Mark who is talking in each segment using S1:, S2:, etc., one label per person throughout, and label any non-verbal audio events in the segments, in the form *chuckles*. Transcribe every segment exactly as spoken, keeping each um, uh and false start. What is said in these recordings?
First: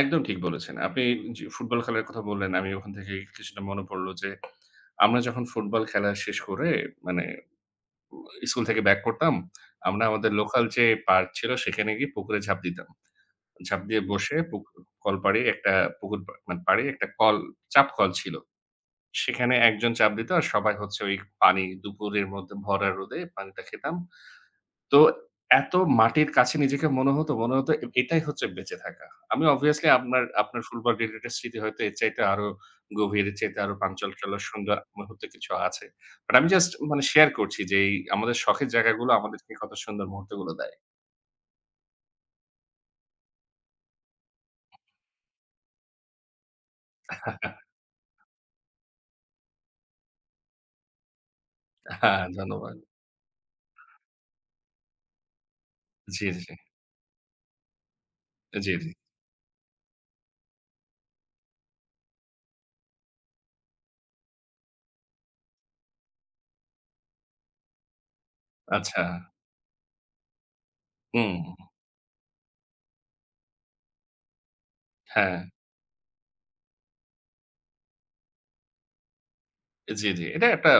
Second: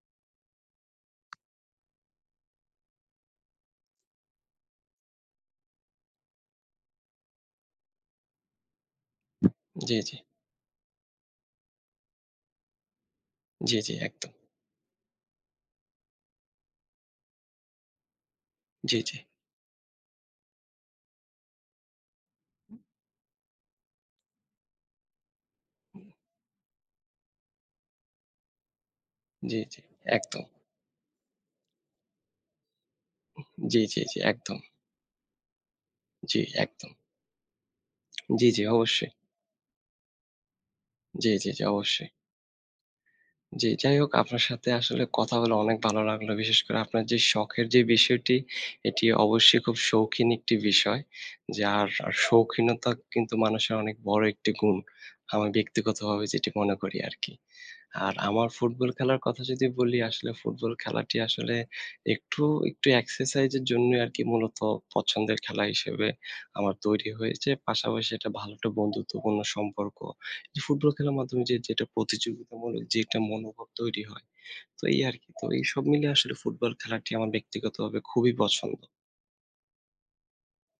S1: একদম ঠিক বলেছেন। আপনি যে ফুটবল খেলার কথা বললেন আমি ওখান থেকে কিছুটা মনে পড়লো যে আমরা যখন ফুটবল খেলা শেষ করে মানে ওম স্কুল থেকে ব্যাক করতাম।
S2: জি,
S1: আমরা
S2: জি।
S1: আমাদের লোকাল যে পার্ক ছিল, সেখানে গিয়ে পুকুরে ঝাঁপ দিতাম।
S2: জি,
S1: ঝাঁপ
S2: জি,
S1: দিয়ে
S2: একদম।
S1: বসে পুকুর কল পাড়ে একটা পুকুর পা মানে পাড়ে একটা কল, চাপকল ছিল।
S2: জি, জি।
S1: সেখানে একজন চাপ দিত আর সবাই হচ্ছে ওইখ পানি দুপুরের মধ্যে ভরা রোদে পানিটা খেতাম। তো এত মাটির কাছে নিজেকে মনে হতো, মনে হত এ -এটাই হচ্ছে বেঁচে থাকা। আমি
S2: জি, জি,
S1: অভিয়াসলি আপনার,
S2: একদম।
S1: আপনার সম্পর্কের একটা স্মৃতি হয়তো এর চাইতে আরো গভীর। এর চাইতে আরো
S2: জি, জি, জি।
S1: প্রাণচঞ্চল ও
S2: একদম।
S1: সুন্দর মুহূর্ত কিছু আছে। বাট
S2: জি,
S1: আমি জাস্ট
S2: একদম।
S1: মানে শেয়ার করছি যেই, আমাদের
S2: জি, জি,
S1: শখের জায়গাগুলো
S2: অবশ্যই।
S1: আমাদেরকে কত সুন্দর মুহূর্তগুলো দেয়।
S2: জি, জি, জি, অবশ্যই। জি, যাই হোক আপনার সাথে আসলে কথা বলে অনেক ভালো লাগলো। বিশেষ করে আপনার যে শখের যে
S1: *chuckles*
S2: বিষয়টি এটি অবশ্যই খুব শৌখিন একটি বিষয়। যার
S1: হ্যাঁ, ধন্যবাদ।
S2: শৌখিনতা কিন্তু মানুষের অনেক বড় একটি গুণ। আমি
S1: জি,
S2: ব্যক্তিগতভাবে যেটি
S1: জি।
S2: মনে করি আরকি। আর আমার
S1: আ জি,
S2: ফুটবল
S1: জি।
S2: খেলার কথা যদি বলি, আসলে ফুটবল খেলাটি আসলে একটু, একটু এক্সারসাইজের জন্যই আরকি মূলত পছন্দের খেলা হিসেবে আমার তৈরি হয়েছে। পাশাপাশি এটা ভালো একটা
S1: আচ্ছা।
S2: বন্ধুত্বপূর্ণ সম্পর্ক। ফুটবল খেলার
S1: হু,
S2: মাধ্যমে যে
S1: হু।
S2: যেটা প্রতিযোগিতামূলক যে একটা মনোভাব তৈরি হয়। তো এই আরকি,
S1: হ্যাঁ।
S2: তো এই সব মিলে আসলে ফুটবল খেলাটি আমার ব্যক্তিগতভাবে খুবই পছন্দ।
S1: জি, জি। এটা একটা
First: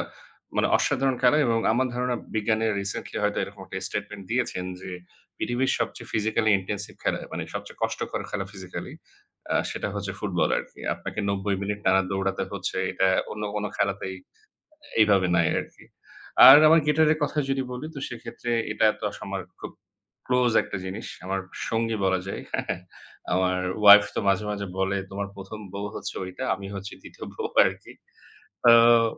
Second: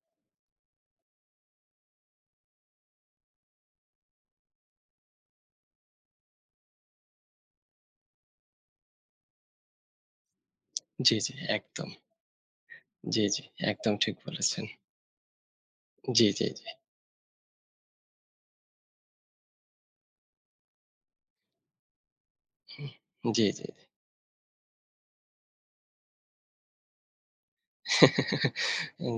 S1: মানে অসাধারণ খেলা এবং আমার ধারণা বিজ্ঞানীরা রিসেন্টলি হয়তো এরকম একটা স্টেটমেন্ট দিয়েছেন যে, পৃথিবীর সবচেয়ে ফিজিক্যালি ইনটেনসিভ খেলা, মানে সবচেয়ে কষ্টকর খেলা ফিজিক্যালি, আ সেটা হচ্ছে ফুটবল আরকি।
S2: জি,
S1: আপনাকে
S2: জি,
S1: নব্বই মিনিট
S2: একদম।
S1: টানা দৌড়াতে হচ্ছে। এটা
S2: জি,
S1: অন্য
S2: জি।
S1: কোন
S2: একদম
S1: খেলাতেই
S2: ঠিক বলেছেন।
S1: এইভাবে নাই আরকি।
S2: জি, জি,
S1: আর
S2: জি।
S1: আমার গিটারের কথা যদি বলি তো সেক্ষেত্রে এটা তো আস আমার খুব ক্লোজ একটা জিনিস। আমার সঙ্গী বলা যায়। *chuckles*
S2: জি,
S1: আমার
S2: জি।
S1: ওয়াইফ তো মাঝে মাঝে বলে তোমার প্রথম বউ হচ্ছে ঐটা, আমি হচ্ছি দ্বিতীয় বউ আরকি।
S2: *chuckles*
S1: তো,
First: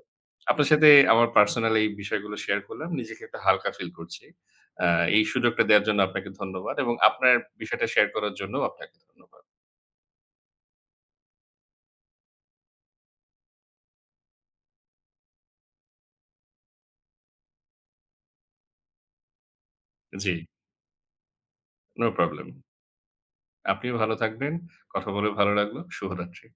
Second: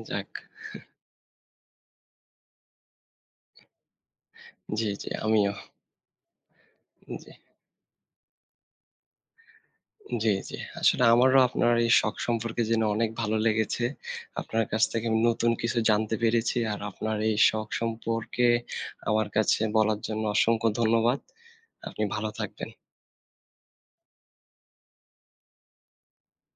S2: যাক।
S1: আপনার সাথে আমার পার্সোনাল এই বিষয়গুলো শেয়ার করলাম। নিজেকে একটু হালকা ফিল করছি।
S2: জি,
S1: আ
S2: জি।
S1: এই
S2: আমিও।
S1: সুযোগটা দেয়ার জন্য আপনাকে ধন্যবাদ এবং
S2: জি।
S1: আপনার বিষয়টা শেয়ার করার জন্যও আপনাকে ধন্যবাদ।
S2: জি, জি। আসলে আমারও আপনার এই শখ সম্পর্কে জেনে অনেক ভালো লেগেছে। আপনার কাছ থেকে আমি নতুন কিছু জানতে পেরেছি। আর আপনার এই শখ সম্পর্কে আমার কাছে বলার জন্য
S1: জি।
S2: অসংখ্য ধন্যবাদ। আপনি
S1: নো
S2: ভালো
S1: প্রবলেম।
S2: থাকবেন।
S1: আপনিও ভালো থাকবেন, কথা বলে ভালো লাগলো। শুভরাত্রি।